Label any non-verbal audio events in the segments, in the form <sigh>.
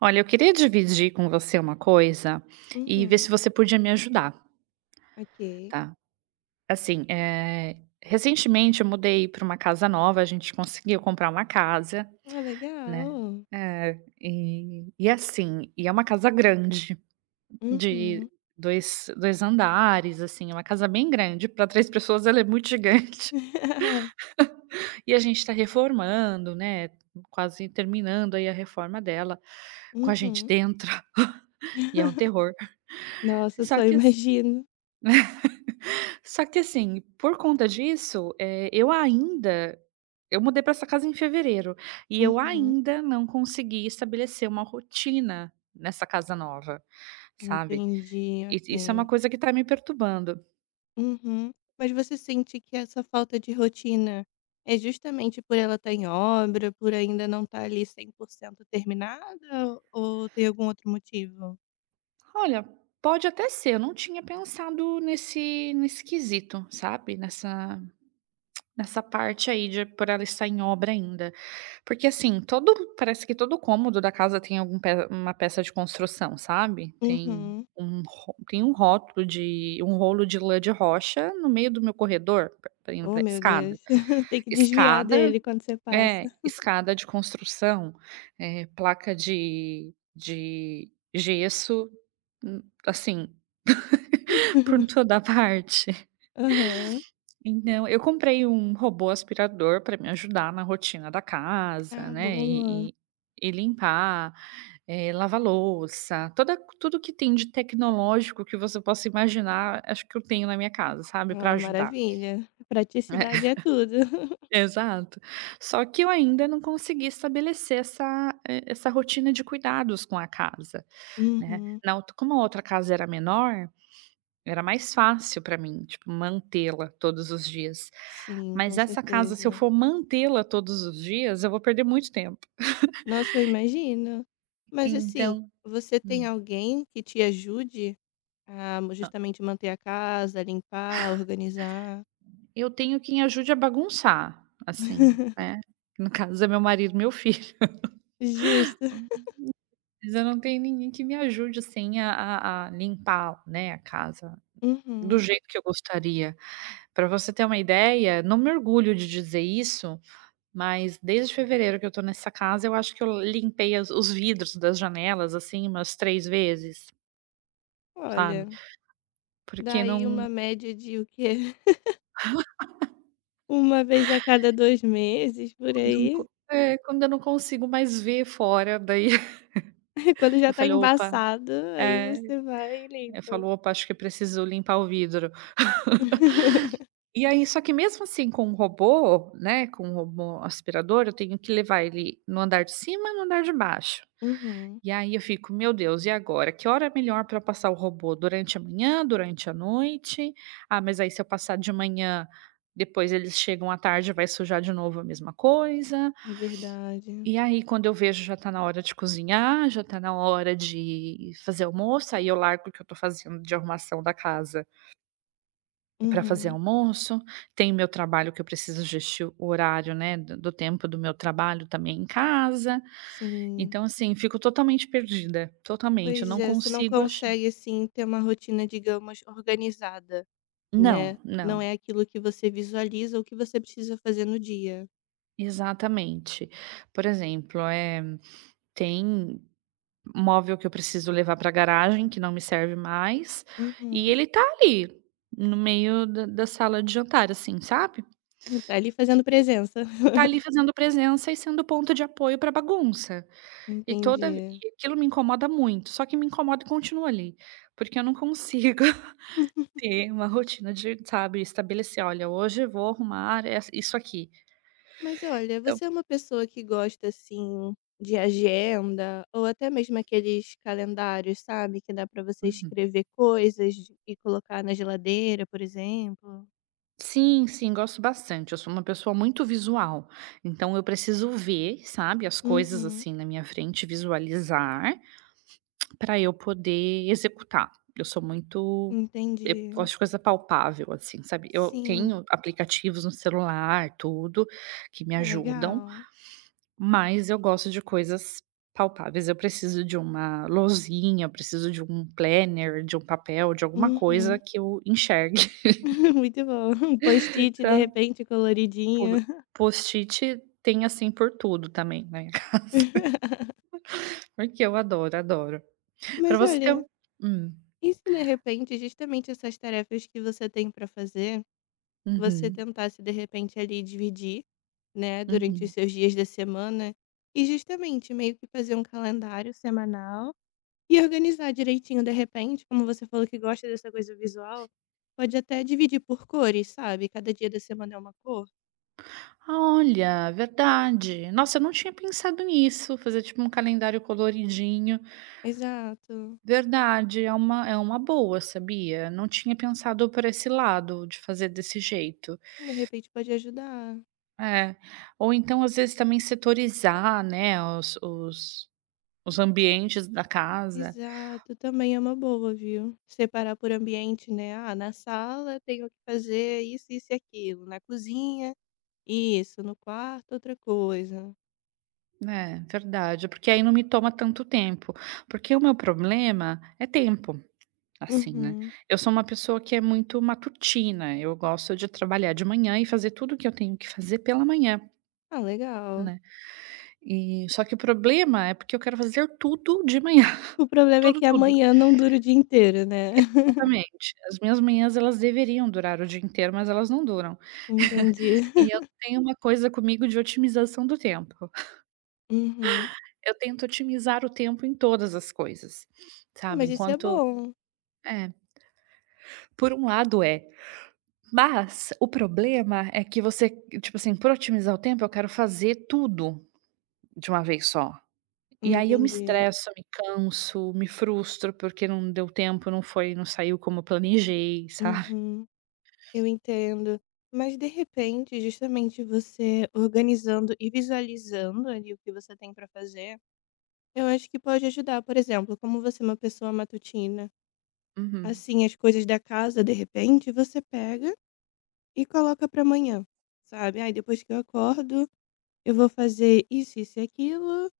Olha, eu queria dividir com você uma coisa e ver Uhum, se você podia me ajudar, ok. tá? Assim, recentemente eu mudei para uma casa nova, a gente conseguiu comprar uma casa, Ué, né? legal. É, e assim, e é uma casa grande, de Uhum. dois andares, assim, é uma casa bem grande. Para três pessoas ela é muito gigante. <laughs> <laughs> E a gente está reformando, né? Quase terminando aí a reforma dela, com a gente Uhum. dentro, <laughs> e é um <laughs> terror. Nossa, eu Só só que assim. imagino. Por conta disso, eu mudei para essa casa em fevereiro, e eu Uhum. ainda não consegui estabelecer uma rotina nessa casa nova, sabe. Entendi, E isso é uma ok. coisa que está me perturbando. Uhum. Mas você sente que essa falta de rotina é justamente por ela estar em obra, por ainda não estar ali 100% terminada ou tem algum outro motivo? Olha, pode até ser, eu não tinha pensado nesse quesito, sabe, nessa parte aí de por ela estar em obra ainda. Porque assim, todo parece que todo cômodo da casa tem algum pe uma peça de construção, sabe. Tem Uhum. um ro tem um rótulo de um rolo de lã de rocha no meio do meu corredor pra indo Oh, para meu escada. Deus. <laughs> Tem que desviar Escada dele quando você passa. é, escada de construção, placa de gesso, assim, <laughs> por <laughs> toda parte. Aham. Então, eu comprei um robô aspirador para me ajudar na rotina da casa, Ah, né, boa. e limpar, lavar louça, toda tudo que tem de tecnológico que você possa imaginar, acho que eu tenho na minha casa, sabe, para Ah, ajudar. maravilha. Praticidade <laughs> é tudo. <laughs> Exato. Só que eu ainda não consegui estabelecer essa rotina de cuidados com a casa, né. Uhum. Na outra como a outra casa era menor, era mais fácil para mim, tipo, mantê-la todos os dias. Sim, Mas com essa casa, se eu certeza. for mantê-la todos os dias, eu vou perder muito tempo. Nossa, eu imagino. Mas assim, Então, você tem hum, alguém que te ajude justamente manter a casa, limpar, organizar? eu tenho quem ajude a bagunçar, assim, <laughs> né. No caso é meu marido, meu filho. <laughs> Justo. Mas eu não tenho ninguém que me ajude, assim, a limpar, né, a casa do Uhum. jeito que eu gostaria. Para você ter uma ideia, não me orgulho de dizer isso, mas desde fevereiro que eu tô nessa casa, eu acho que eu limpei as os vidros das janelas, assim, umas 3 vezes, sabe. Olha, Porque daí não uma média de o quê? <laughs> Uma vez a cada 2 meses, por quando eu não aí. co É, quando eu não consigo mais ver fora, daí <laughs> <laughs> Quando já eu tá falei: "Opa" embaçado, aí é, você vai e eu limpa. falo: "Opa, acho que eu preciso limpar o vidro". <laughs> E aí só que mesmo assim com o robô, né, com o robô aspirador, eu tenho que levar ele no andar de cima e no andar de baixo. Uhum. E aí eu fico: "Meu Deus, e agora? Que hora é melhor para passar o robô? Durante a manhã, durante a noite? Ah, mas aí se eu passar de manhã, depois eles chegam à tarde, vai sujar de novo a mesma coisa". É verdade. E aí quando eu vejo já tá na hora de cozinhar, já tá na hora de fazer almoço, aí eu largo o que eu tô fazendo de arrumação da casa para fazer Uhum, almoço. Tem o meu trabalho que eu preciso gestir o horário, né, do tempo do meu trabalho também em casa. sim. Então assim, fico totalmente perdida, totalmente, eu Pois não é, você não consigo ach consegue, assim, ter uma rotina, digamos, organizada, né. não, não, Não é aquilo que você visualiza ou que você precisa fazer no dia. exatamente. Por exemplo, tem móvel que eu preciso levar para a garagem, que não me serve mais, e Uhum. ele tá ali, no meio da sala de jantar, assim, sabe. <laughs> Tá ali fazendo presença. <laughs> Tá ali fazendo presença e sendo ponto de apoio para bagunça. E toda ve Entendi. e aquilo me incomoda muito, só que me incomoda e continua ali, porque eu não consigo <laughs> ter uma rotina de, sabe, estabelecer: "Olha, hoje eu vou arrumar ess isso aqui". Mas olha, Então você é uma pessoa que gosta, assim, de agenda ou até mesmo aqueles calendários, sabe, que dá pra você uhum. escrever coisas e colocar na geladeira, por exemplo? Sim, sim, gosto bastante. Eu sou uma pessoa muito visual, então eu preciso ver, sabe, as coisas Uhum, assim na minha frente, visualizar, para eu poder executar. Eu sou muito eu entendi. gosto de coisa palpável, assim, sabe? Eu Sim. tenho aplicativos no celular, tudo, que me Ah, ajudam, legal. mas eu gosto de coisas palpáveis. Eu preciso de uma lousinha, eu preciso de um planner, de um papel, de alguma coisa Uhum. que eu enxergue, <laughs> Muito bom. Um <laughs> post-it, de sabe? repente, Po coloridinho. Post-it tem, assim, por tudo também na minha <laughs> casa, <laughs> porque eu adoro, adoro. Pra Mas você ter olha, um hum. e se de repente, justamente essas tarefas que você tem pra fazer, você Uhum, tentasse, de repente, ali dividir, né, durante os uhum. seus dias da semana e justamente meio que fazer um calendário semanal e organizar direitinho, de repente, como você falou que gosta dessa coisa visual, pode até dividir por cores, sabe? Cada dia da semana é uma cor. Olha, verdade. Nossa, eu não tinha pensado nisso, fazer tipo um calendário coloridinho. Exato. Verdade, é uma boa, sabia? Não tinha pensado por esse lado, de fazer desse jeito. De repente pode ajudar. É. Ou então, às vezes, também setorizar, né, os os ambientes da casa. Exato, também é uma boa, viu? Separar por ambiente, né? Ah, na sala tenho que fazer isso, isso e aquilo. Na cozinha, isso. No quarto, outra coisa. É, verdade, porque aí não me toma tanto tempo, porque o meu problema é tempo, assim, né. Uhum. Eu sou uma pessoa que é muito matutina, eu gosto de trabalhar de manhã e fazer tudo que eu tenho que fazer pela manhã, Ah, legal. né. E só que o problema é porque eu quero fazer tudo de manhã, O <laughs> problema é tudo, que tudo, amanhã não dura o dia inteiro, né? <laughs> exatamente. As minhas manhãs elas deveriam durar o dia inteiro, mas elas não duram. Entendi. E eu tenho uma coisa comigo de otimização do tempo. <laughs> Uhum. Eu tento otimizar o tempo em todas as coisas, Ah, sabe, mas isso é enquanto bom. é. Por um lado é, mas o problema é que você, tipo assim, por otimizar o tempo, eu quero fazer tudo de uma vez só. E aí eu me Entendi. estresso, me canso, me frustro porque não deu tempo, não saiu como eu planejei, sabe. Uhum. Eu entendo. Mas de repente, justamente você organizando e visualizando ali o que você tem para fazer. Eu acho que pode ajudar, por exemplo, como você é uma pessoa matutina, Uhum, assim, as coisas da casa, de repente, você pega e coloca para amanhã, sabe? Aí depois que eu acordo, eu vou fazer isso, isso e aquilo,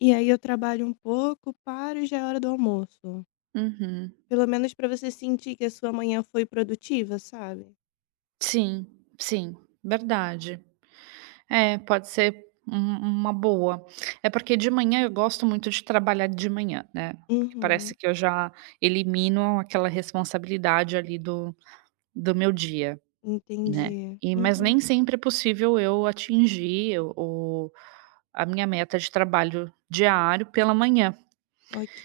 e aí eu trabalho um pouco, paro e já é hora do almoço. uhum. Pelo menos para você sentir que a sua manhã foi produtiva, sabe? Sim, sim, verdade. É, pode ser um uma boa. É porque de manhã eu gosto muito de trabalhar de manhã, né, porque parece Uhum, que eu já elimino aquela responsabilidade ali do meu dia. Né. entendi. E mas Uhum, nem sempre é possível eu atingir o- a minha meta de trabalho diário pela manhã. ok.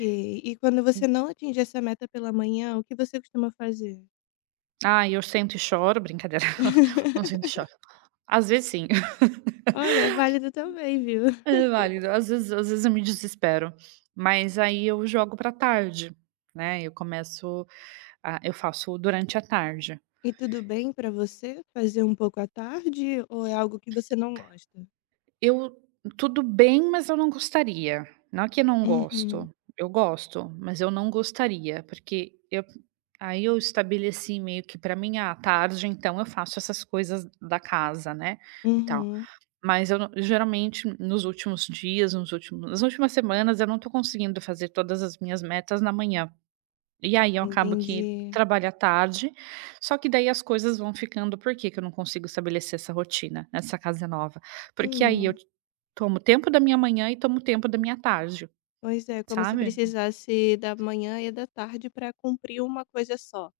E quando você não atinge essa meta pela manhã, o que você costuma fazer? Ah, eu sento e choro, brincadeira, <laughs> não sento e <laughs> choro. Às vezes sim, <laughs> Olha, é válido também, viu? é válido, às vezes eu me desespero, mas aí eu jogo pra tarde, né, eu faço durante a tarde. E tudo bem pra você fazer um pouco à tarde ou é algo que você não gosta? Eu Tudo bem, mas eu não gostaria. Não é que eu não Uhum, gosto, eu gosto, mas eu não gostaria, porque eu aí eu estabeleci meio que para mim: "Ah, tá, tarde então eu faço essas coisas da casa, né, e tal". uhum, Mas eu não geralmente nos últimos dias, nos últimos nas últimas semanas eu não tô conseguindo fazer todas as minhas metas na manhã. E aí eu acabo que entendi. trabalho à tarde, só que daí as coisas vão ficando. Por que que eu não consigo estabelecer essa rotina nessa casa nova? Porque aí eu Hum, tomo tempo da minha manhã e tomo tempo da minha tarde, pois é, como se sabe? precisasse da manhã e da tarde para cumprir uma coisa só,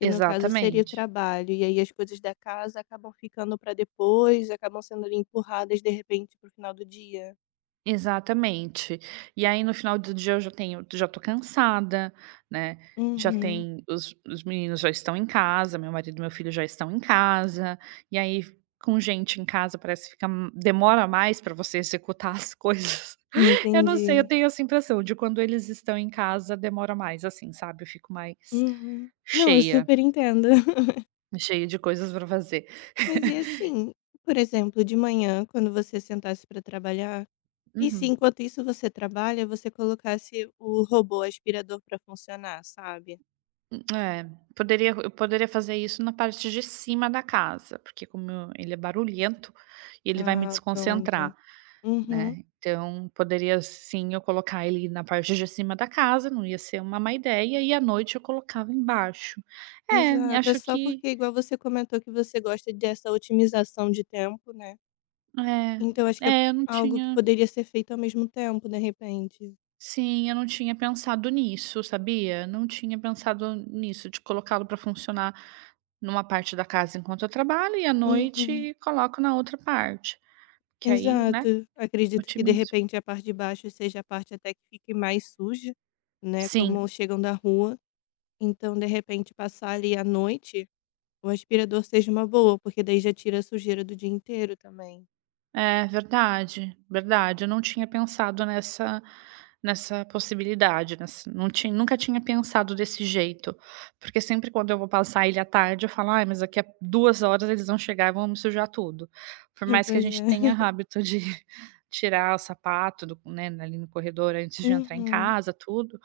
que no caso seria o Exatamente. trabalho, e aí as coisas da casa acabam ficando para depois, acabam sendo ali empurradas de repente para o final do dia. Exatamente. E aí no final do dia eu já tenho já tô cansada, né, já Uhum, tem os meninos já estão em casa, meu marido e meu filho já estão em casa, e aí com gente em casa parece que fica demora mais para você executar as coisas. <laughs> Eu não sei, eu entendi. tenho essa impressão de quando eles estão em casa demora mais, assim, sabe, eu fico mais Uhum. Não, eu cheia, super entendo. <laughs> cheia de coisas para fazer. Mas e assim, por exemplo, de manhã, quando você sentasse para trabalhar. E se Uhum. enquanto isso você trabalha, você colocasse o robô aspirador para funcionar, sabe? É, poderia eu poderia fazer isso na parte de cima da casa, porque ele é barulhento, ele vai me Ah, pronto. desconcentrar, Uhum, né, então poderia sim eu colocar ele na parte de cima da casa, não ia ser uma má ideia, e à noite eu colocava embaixo. É, exato. É acho só que porque igual você comentou que você gosta dessa otimização de tempo, né. é. Então acho que é É, eu não algo que tinha poderia ser feito ao mesmo tempo, de repente. Sim, eu não tinha pensado nisso, sabia? Não tinha pensado nisso, de colocá-lo para funcionar numa parte da casa enquanto eu trabalho e à Uhum, noite coloco na outra parte. Que aí, né, exato. Acredito que de otimiza. repente a parte de baixo seja a parte até que fique mais suja, né, como Sim, chegam da rua, então de repente passar ali à noite. O aspirador seja uma boa, porque daí já tira a sujeira do dia inteiro também. é verdade, verdade. Eu não tinha pensado nessa possibilidade, nessa não tinha, nunca tinha pensado desse jeito, porque sempre quando eu vou passar ele à tarde eu falo: "Ai, mas daqui a 2 horas eles vão chegar e vão me sujar tudo". Por <laughs> mais que a Pois gente tenha é. hábito de <laughs> tirar o sapato do né, ali no corredor antes de entrar em Uhum. casa, tudo,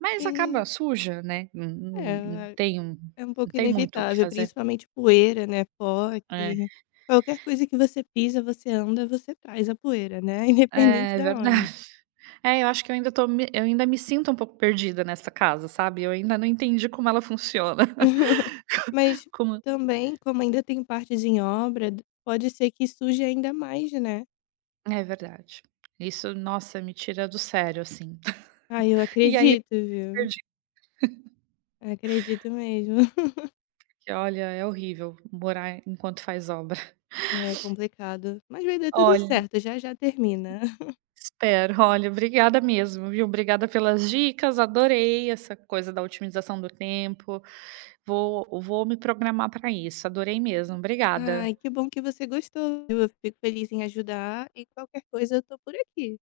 mas acaba E suja, né, não é, tem um- é um não pouco tem muito o que inevitável, fazer. principalmente poeira, né, pó, É, que qualquer coisa que você pisa, você anda, você traz a poeira, né, <laughs> independente é da verda onde. É, eu acho que eu ainda me sinto um pouco perdida nessa casa, sabe, eu ainda não entendi como ela funciona, <laughs> <laughs> Mas como também, como ainda tem partes em obra, pode ser que suje ainda mais, né? é verdade. Isso, nossa, me tira do sério, assim. Ah, eu <laughs> E aí eu acredito, viu? perdi, Acredito mesmo. <laughs> porque olha, é horrível morar enquanto faz obra. <laughs> É complicado. Mas vai dar tudo Olha, certo, já já termina. espero, olha, obrigada mesmo, viu, obrigada pelas dicas, adorei essa coisa da otimização do tempo, vou me programar para isso, adorei mesmo, Ai, obrigada. que bom que você gostou, viu? Eu fico feliz em ajudar e qualquer coisa eu tô por aqui.